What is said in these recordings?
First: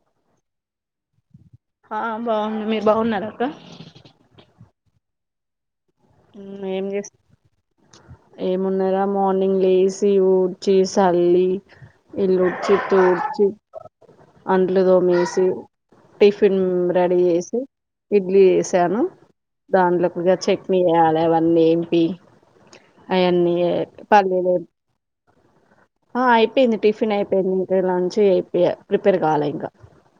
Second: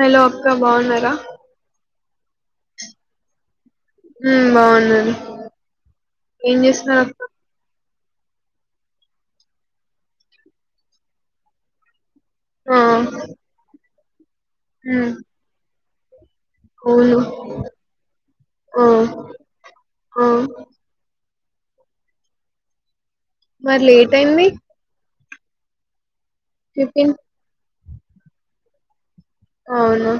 Hello అక్క బాగున్నారా ఆ బావున్న మీరు బాగున్నారా అక్క హ్మ్ బావున్నాను ఏం చేస్ ఏమున్నాయి రా మార్నింగ్ లేసి ఊడ్చి సల్లి ఇల్లు ఊడ్చి ఆ తూడ్చి అంట్లు ఉమ్ తోమేసి టిఫిన్ అవును రెడీ చేసి ఇడ్లీ ఆ వేసాను ఆ దాంట్లోకిగా చెట్ చాల అవన్నీ ఏంపి అవన్నీ మరి లేట్ అయింది పల్లీలు ఆ అయిపోయింది టిఫిన్ అయిపోయింది ఇక లంచ్ అయిపోయా ప్రిపేర్ కావాలి ఇంకా అవును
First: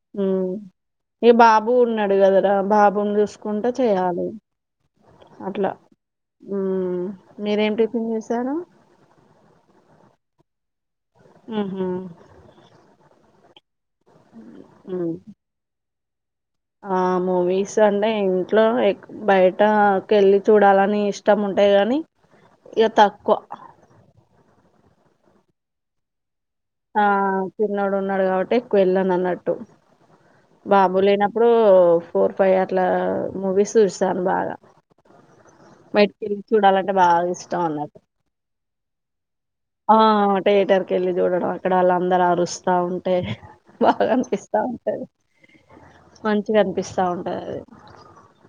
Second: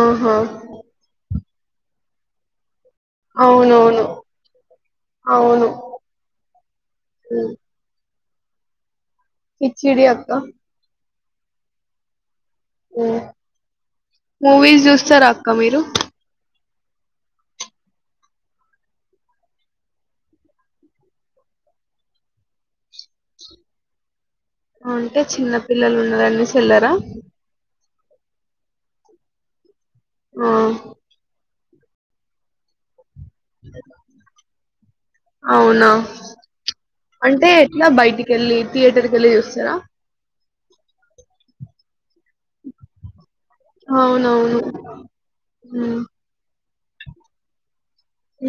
ఆహా హ్మ్ ఈ బాబు ఉన్నాడు కదరా బాబు బుని చూసుకుంటా అవునవును చేయాలి అవును అట్లా ఉమ్ మీరేం టిఫిన్ చేసారు కిచ్చిడి అక్క ఉమ్ హు ఉమ్ మూవీస్ ఉమ్ చూస్తారక్క మీరు ఆ మూవీస్ అంటే ఇంట్లో బయటకెళ్ళి చూడాలని ఇష్టం ఉం టయి కానీ ఇగ తక్కువ అంటే చిన్న పిల్లలు ఉన్నరనేసి ఆ చిన్నోడు ఉన్నాడు కాబట్టి ఎక్కువ వెళ్ళను అన్నట్టు ఆ బాబులేన ప్పుడు ఫోర్ ఫైవ్ అట్లా మూవీస్ చూశాను బాగా అవునా బయటికెళ్ళి చూడాలంటే బాగా అంటే ఇష్టం ఎట్లా అన్నట్టు బయటికి వెళ్ళి థియేటర్ కి వెళ్ళి చూస్ ఆ థియేటర్ కి వెళ్ళి చూడడం అక్కడ అలా అందరు అరుస్తా ఉంటే బాగా అవునవును అనిపిస్తా ఉంటది ఉమ్ మంచిగా అనిపిస్ స్తా ఉంటది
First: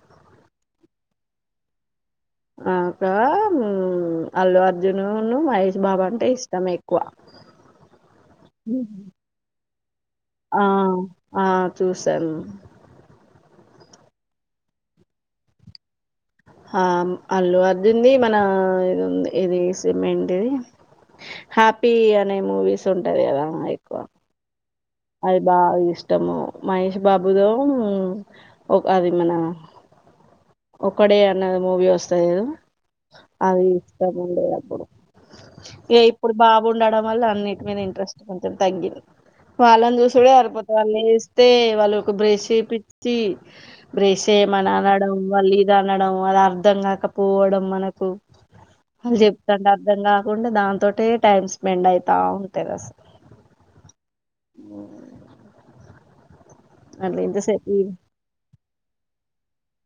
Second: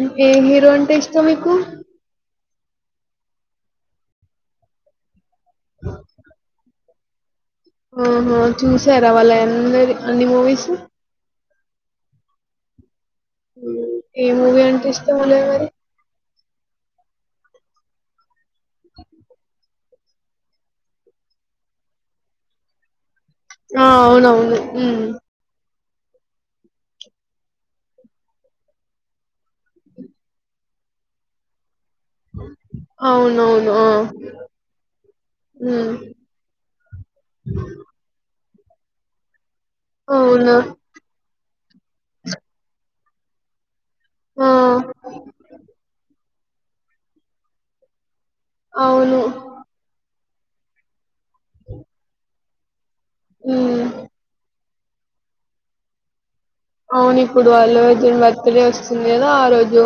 మ్ ఏ హీరో అంటే ఇష్టం మీకు నాకా మ్ అల్లు అర్జును మహేష్ బాబు అంటే ఇష్టమే కువ ఆహా చూసారా వాళ్ళయి అందరి అన్ని ఆ! మూవీస్ ఆ! చూసాను ఏ మూవీ అంటే ఇష్టమున్నాయి మరి ఆ అల్లు అర్జున్ ది మన ఇది ఉంది ఇది సినిమా ఏంటిది హ్యాపీ అనే మూవీస్ ఉంటాయి కదా! ఆ ఎక్కువ. అవునవును హ్మ్. అది బాగా ఇష్ ష్టము మహేష్ బాబుదో ఒక అది మన ఒక్కడే అన్నది మూవీ వస్ వస్తది కదా ఆది అవునవును. ఆ! ఇష్టముండే అప్పుడు హ్మ్. ఇ ఇప్పుడు బాబుండడం వల్ల అన్నింటి మీద ఇంట్రెస్ట్ పో కంచం తగ్గింది వాళ్ళని చూసుడే అవునా! సరిపోతది వాళ్ళు లేస్తే వాళ్ళకి బ్రష్ చేపి చ్చి బ్రష్ ఆ! చెయ్యమని అని అనడం వాళ్ళిది అనడం అది అ అర్థం కాకపోవడం మనకు అళ్ళు అవును. చెప్తంటె అర్థం కాకుండా దాంతోటే టైమ్ స్పెండ్ అయితా ఉంటది అస ఉమ్ ఊ మ్ అవును ఇప్పుడు అల్లు అర్జున్ బర్త్ డే వస్తుంది కదా ఆ రోజు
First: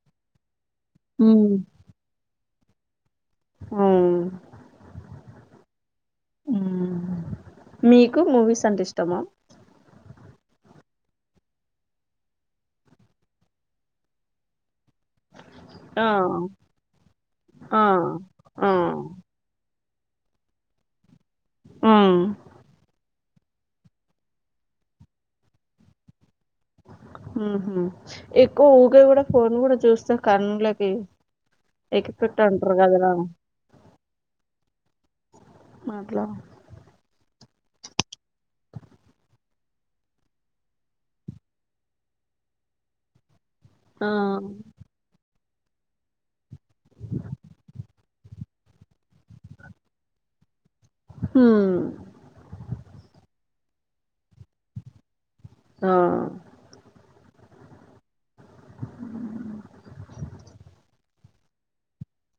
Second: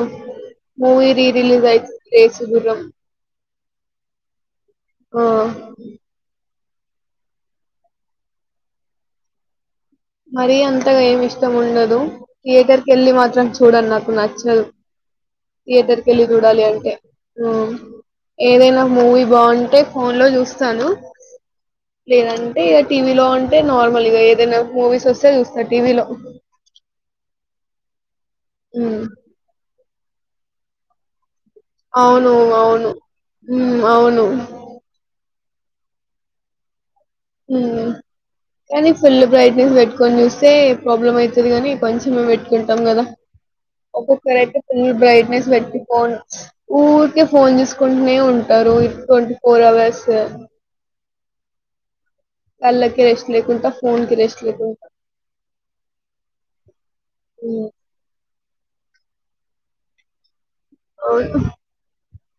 మూవీ రీరిలీజ్ అయితుంది రేసుగుర్రం ఆ ఓ మ్ మీకు మూవీస్ అంటే ఇష్టమా మరీ అంతగా ఏమి ఇష్టం ఉండదు థియేటర్ కి వెళ్ళి మాత్రం చూడం నాకు నచ్చదు థియేటర్కి ఆ వెళ్ళి చూడాలి అంటే ఆ ఆ ఏదైనా మూవీ బాగుంటే ఫోన్ లో చూస్తాను ఆ లేదంటే ఇగ టీవీలో అంటే నార్మల్గా ఏదైనా మూవీస్ వస్తే చూస్తా టీవీలో ఉహు ఎక్కువ ఊకే మ్మ్ కూడా ఫోన్ కూడా చూస్తా కండ్లకి అవును అవును మ్ అవును మాట్ల ఉమ్ కానీ ఫుల్ బ్రైట్నెస్ పెట్టుకుని చూస్తే ప్రాబ్లమ్ అయితది కాని కొంచమే పెట్టుకుంటాం కదా ఆ ఒక్కోకసారైతే ఫుల్ బ్రైట్నెస్ పెట్టుకోను ఊరికే ఫోన్ చుసుకుంటూనే ఉంటారు ట్వంటీ ఫోర్ అవర్స్ హు కళ్ళకి రెస్ట్ లేకుంట ఫోన్ కి రెస్ట్ లేకుంట ఆ మ్ ఔను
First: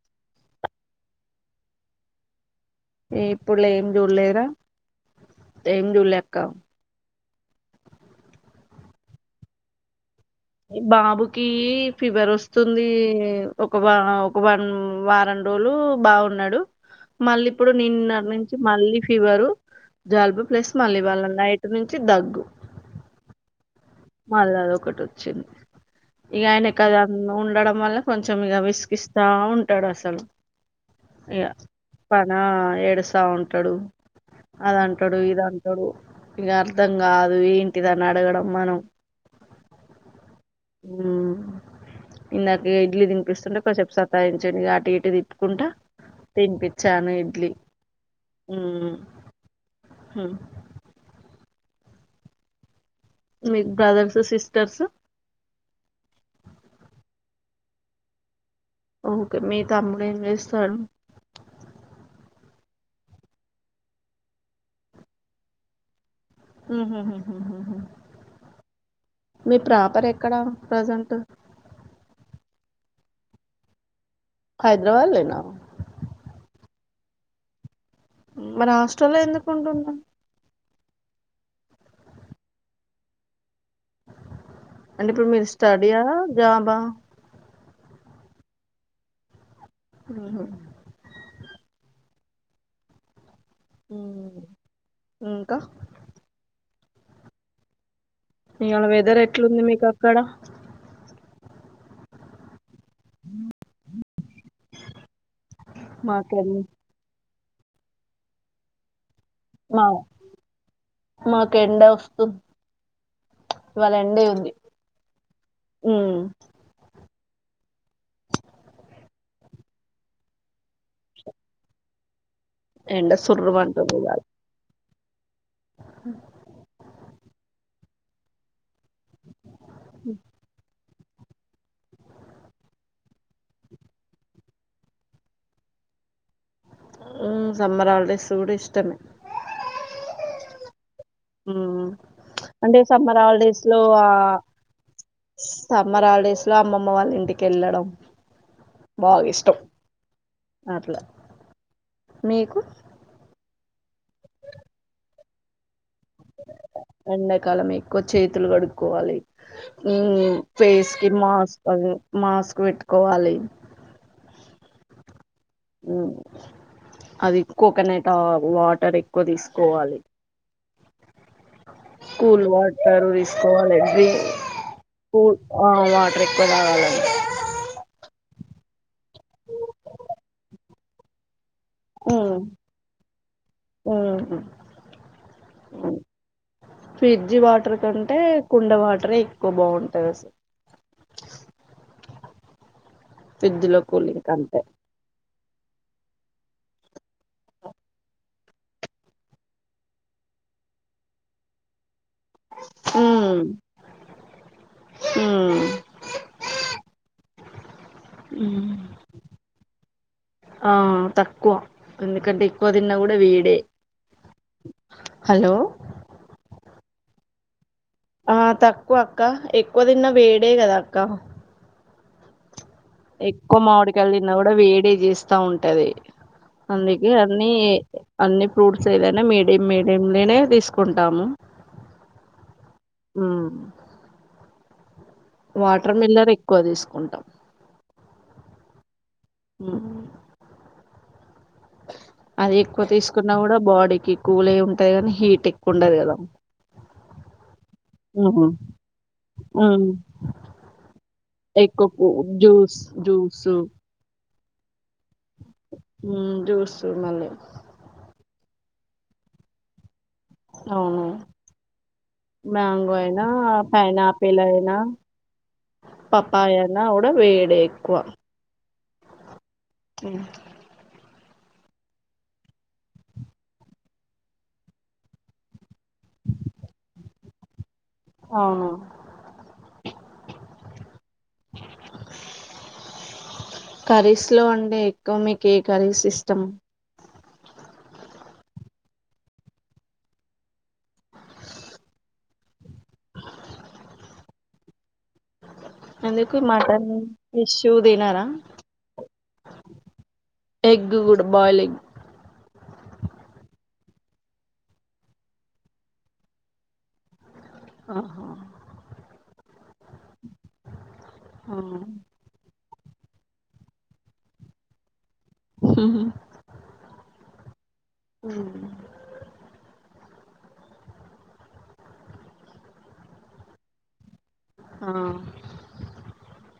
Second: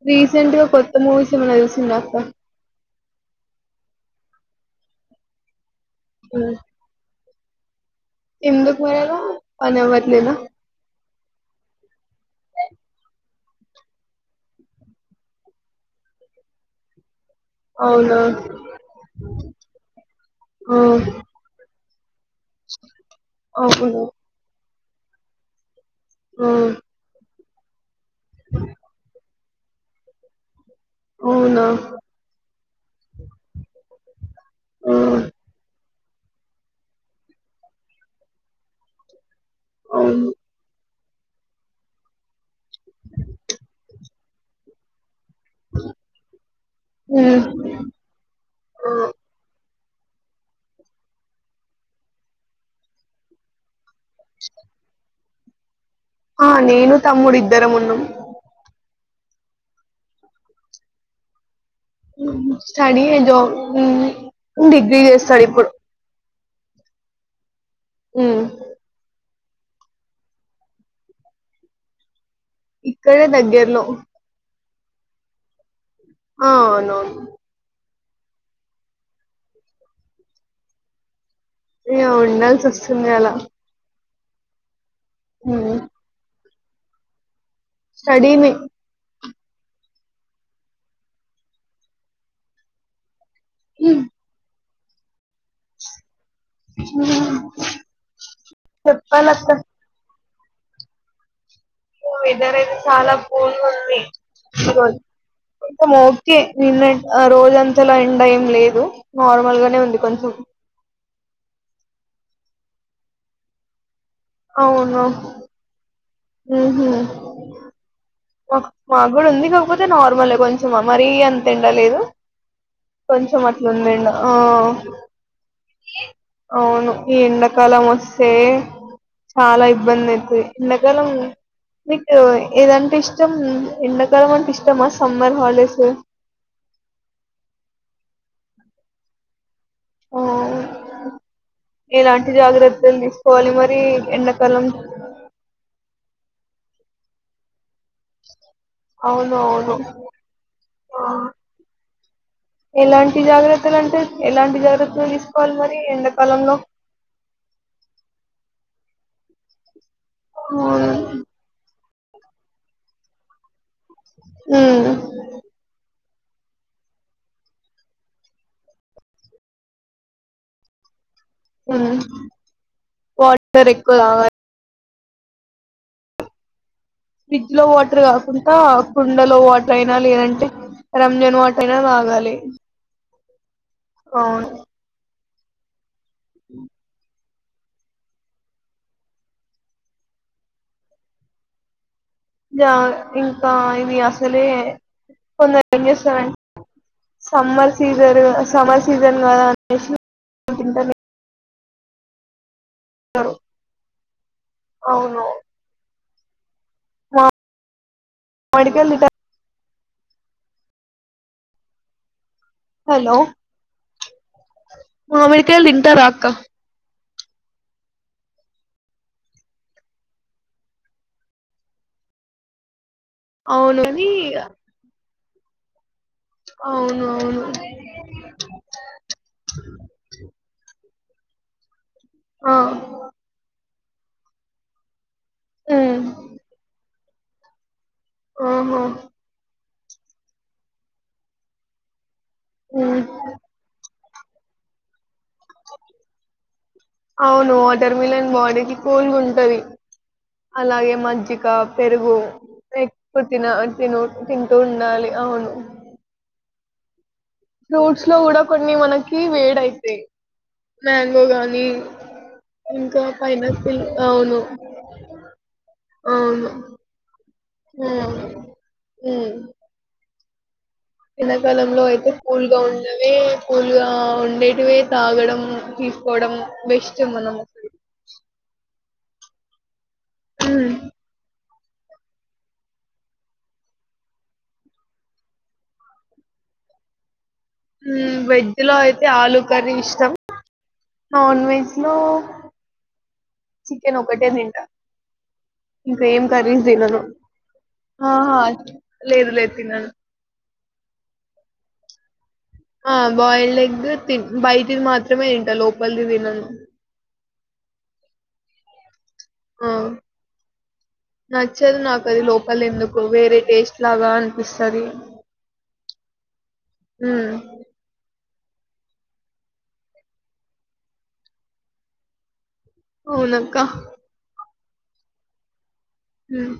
రీసెంట్గ కొత్త మూవీస్ ఏమనా చూసింరా అక్క ఎ ఇప్పుల్ల ఏం చూడ్లేరా ఏం చూలే అక్క ఎందుక్ మరలా పని అవ్వట్లేదా బాబుకీ ఫివర్ ఒస్తుందీ ఒక వా ఒక వారం వారం రోలూ బాగున్నడు మళ్ళిప్పుడు నిన్న అవునా నుంచి మళ్ళి ఫీవరు జల్బు ప్లస్ ఆ మళ్ళి వాళ నైట్ ను అవును మల్లదొకటి ఒచ్చింది ఇగ ఆ ఆయన కద ఉండడం వల్ల కొంచెం ఇగ విసిగిస్తా ఉంటడు అసలు ఇగ అవునా పనా ఏడుసా ఉంటడు ఆ అదంటడు ఇదంటడు ఇగ అర్థం గాదు ఏంటిది అన్ అడగడం మనం అవును మ్ ఇందాక ఇడ్లీ దిన్పిస్తుంటే కొసేప్ సతాయించండ్ ఇగ అటు ఇటు తిప్ కుంట తినిపిచ్చాను హ్మ్ ఇడ్లి ఆ మ్ మ్ మీక్ బ్రదర్సు సిస్టర్సు ఆ నేను తమ్ముడు ఇద్దరం ఉన్నం ఓకె మీ తమ్ముడు ఏం చేస్తాడు స్టడీ ఎ జాబ్ డిగ్రీ చేస్తాడు ఇప్పుడు మ్ హ్ మ్ హ్ మ్ హ్ మ్ మీ ప్రాపర్ ఎక్కడా ప్రజెంట్ ఇక్కడె దగ్గర్లో హైదరాబాద్ లేనా ఆ ఔనౌను మర్ ఆస్టళ్ల ఎందుకుంటున్నవ్ ఇగా ఉండాల్సి ఒస్తుంది అలా అంటె ఇప్పుడ్ మీర్ హ్మ్ స్టడియా జాబా స్టడీ నె ఆ మ్ ఇంకా అ ఇవాళ వెదర్ ఎట్లుంది మీక్ అక్కడ వెదర్ అయితే చాలా కూల్గుంది చం ఓకే మాకేమో నిన్న రోజంతల ఎండ ఏం లేదు నార్మల్గనే మా ఉంది కొంచెం ఇవాళెండ్ అవును మ్ హ్ మక్ మాగుడ ఉంది కాకపోతే నార్మల్ ఏ కొంచెం మరీ అంత ఎండ లేదు ఎండ కొంచెం అట్లుంద్ సుర్రుమంటుంది ఎండ ఇవాళ ఔను ఈ ఎండాకాలం ఒస్సే చాలా ఇబ్బందైతది ఎండాకాలం మీకు ఏదంటే ఇష్ట్ చెం ఎండాకాలం అంటే ఇష్టం ఆ సమ్మర్ హాల్డేస్ ఉ సమ్మర్ హాల్డేస్ గుడా ఇష్టమే ఆ మ్ ఎలాంటి అంటె జాగ్రత్తలు సమ్మర్ తీసుకోవాలి హాల్డేస్ మరి లో ఆ ఎండాకాలం సమ్మర్ హాల్డేస్ లో అమ్మమ్మ వాళ్ళింటికెళ్ళడం అవునువును అట్లా మీకు ఎలాంటి జాగ్రత్తలు అంటే ఎలాంటి జాగ్రత్తలు తీసుకోవాలి మరి ఎండాకాలంలో ఎండాకాలం ఎక్కువ చేతులు కడుక్కోవాలి ఉ అవును ఫేస్ కి మాస్క్ మాస్క్ పెట్టుకోవాలి మ్మ్మ్మ్ ఉ అది కోకోనట్ వాటర్ ఎక్కువ తీసుకోవాలి ఉమ్ కూల్ వాటరు వాటర్ ఎక్కువ ఇసుకోవాలండీ తాగాలి కూల్ వాటర్ ఎక్కువ తాగాలి అండి ఫ్రిడ్జ్ లో వాటర్ కాకుండా కుండలో వాటర్ అయినా లేదంటే రంజాన్ వాటర్ నా తాగాలి మ్మ్మ్మ్ అ ఫిడ్జి వాటర్ కంటే కుండ వాటరే ఎక్కువ బాగుంటది అసలు ఇంకా ఫ్రిడ్జ్ లో ఇది కూలింగ్ అసలే కంటే కొందరు ఏం చేస్తారంట సమ్మర్ సీజన్ సమ్మర్ సీజన్ కదా అనేసి తింటాను మ్మ్మ్మ్ అవును ఉమ్. మడికందిట ఆ తక్కువ ఎందుకంటే పదిన్న కూడా హలో వీడే హలో మామిడికాయలు తింటారా అక్క ఆ తక్కువ అక్క ఎక్కువ తిన్నా వేడే కదా అక్క ఎక్కువ అవును అని మామిడికళ్ తిన్నా కూడా వేడే చేస్తా ఉంటది అవును అందుకే అవును అన్ని అన్ని ఫ్రూట్స్ ఏదైనా మీడియం మీడియం లోనే తీసుకు కుంటాము ఆ వాటర్ ఉమ్ మిల్లర్ ఎక్కువ తీసుకుంటాం ఓవో మ్మ్మ్మ్ అది ఎక్కువ ఉమ్ తీసుకున్నా కూడా బాడీకి కూల్యి ఉంటది కానీ హీట్ ఎక్కువ ఉంటది కదా అవును వాటర్మిలన్ ఉహు బాడీకిి కూల్గా ఉంటంది ఉమ్ అలాగే మజ్జిక ఎక్కువ కూ- పెరుగు జ్యూస్ ఎక్కువ జ్యూస్ తిన తిను తింటూ ఉండాలి అవును సూర్ మలే ఫ్రూట్స్ లో కూడా కొన్ని మనకి వేడ అయితాయి మ్యాంగో గానీ మంగోయనా అవును పైనాపిల్ అయినా అవును పపాయన్న కూడా వేడే ఎక్కువ మ్మ్మ్మ్ మ్మ్మ్మ్ ఎండాకల్లంలో అయితే కూల్గా ఉండవి కూల్గా ఉండేటివే తాగడం పొద్దెం బెస్ట్ మనం అవును మ్మ్మ్మ్ కర్రీస్ లో ఉంటే ఎక్కువ మీకు ఏ కర్రీస్ ఇష్టం వెజ్ లో అయితే ఆలూ కర్రీ ఇష్టం నాన్ వెజ్ లో చికెన్ ఒకటే తింట ఇంకా ఏం ఎందుకు ఖరీస్ మటన్ తినను ఫిష్ తినారా ఆహా లేదు లేదు తిన్నాను ఎగ్ కూడా బాయిల్ ఎగ్ ఆ బాయిల్డ్ ఎగ్ తి బయటిది మాత్రమే తింటా లోపలిది తినేను ఆహ ఆ ఆ నచ్చదు నాకు అది లోప ల ఎందుకో వేరే టేస్ట్ లాగా అనిపిస్తది ఉమ్. హుమ్ ఉమ్ అవునక్క ఆ హ్మ్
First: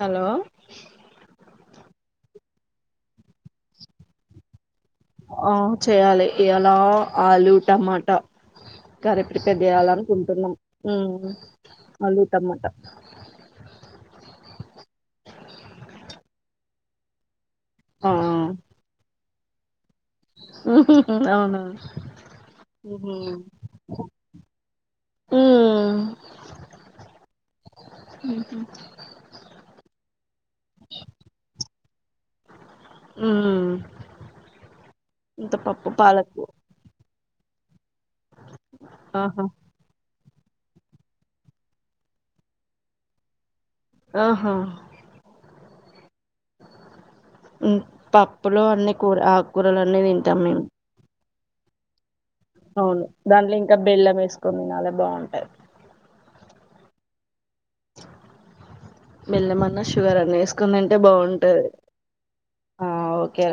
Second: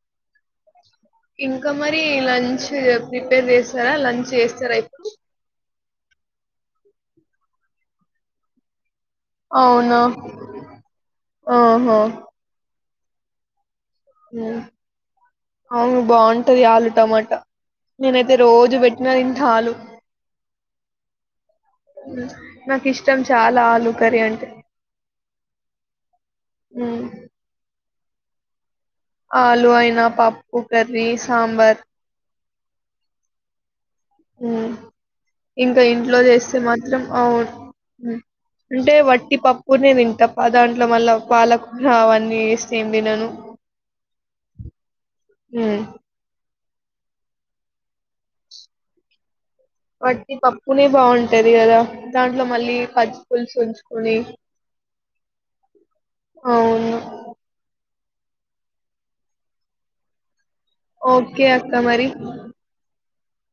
హలో ఇంకా మరి లంచ్ ప్రిపేర్ చేస్తారా లంచ్ చేస్తారా అయితే ఆ చేయాలి ఇయాలా ఆలూ టమాటా కర్రీ ప్రిపేర్ చేయాల అవునా అనుకుంటున్నాం ఆహా ఆలూ టమాట అవును బాగుంటది ఆలూ టమాటా ఆ నేనైతే రోజు పెట్టిన తింటా ఆలు అవునా ఉమ్ నాకు ఉమ్ ఇష్టం చాలా ఆలూకర్రీ అంటే మ్మ్ ఉమ్ హు ఆలూ అయినా పప్పు కర్రీ సాంబార్ ఉమ్ ఉమ్ ఇంత ఇంక పప్పు ఇంట్లో పాలకు చేస్తే మాత్రం అవును హుమ్ అంటే వట్టి ఆహా పప్పూనే తింటాం మాదాంట్లో మళ్ళా పాలకు అవన్నీ వేస్తే ఏం తినను ఆహా మ్మ్ మ్మ్ పప్పులో అన్ని కూర అక్ వట్టి పప్పునే బాగుంటది కదా దాంట్లో మళ్ళీ అవును దాంట్లో పచ్చిపులుసు ఇంకా వంచుకుని బెల్లం వేసుకొని తినాలి బాగుంటది అవును బెల్లమన్న షుగరన్నా వేసు కుందంటే ఓకే బాగుంటుంది అక్క మరి ఓకే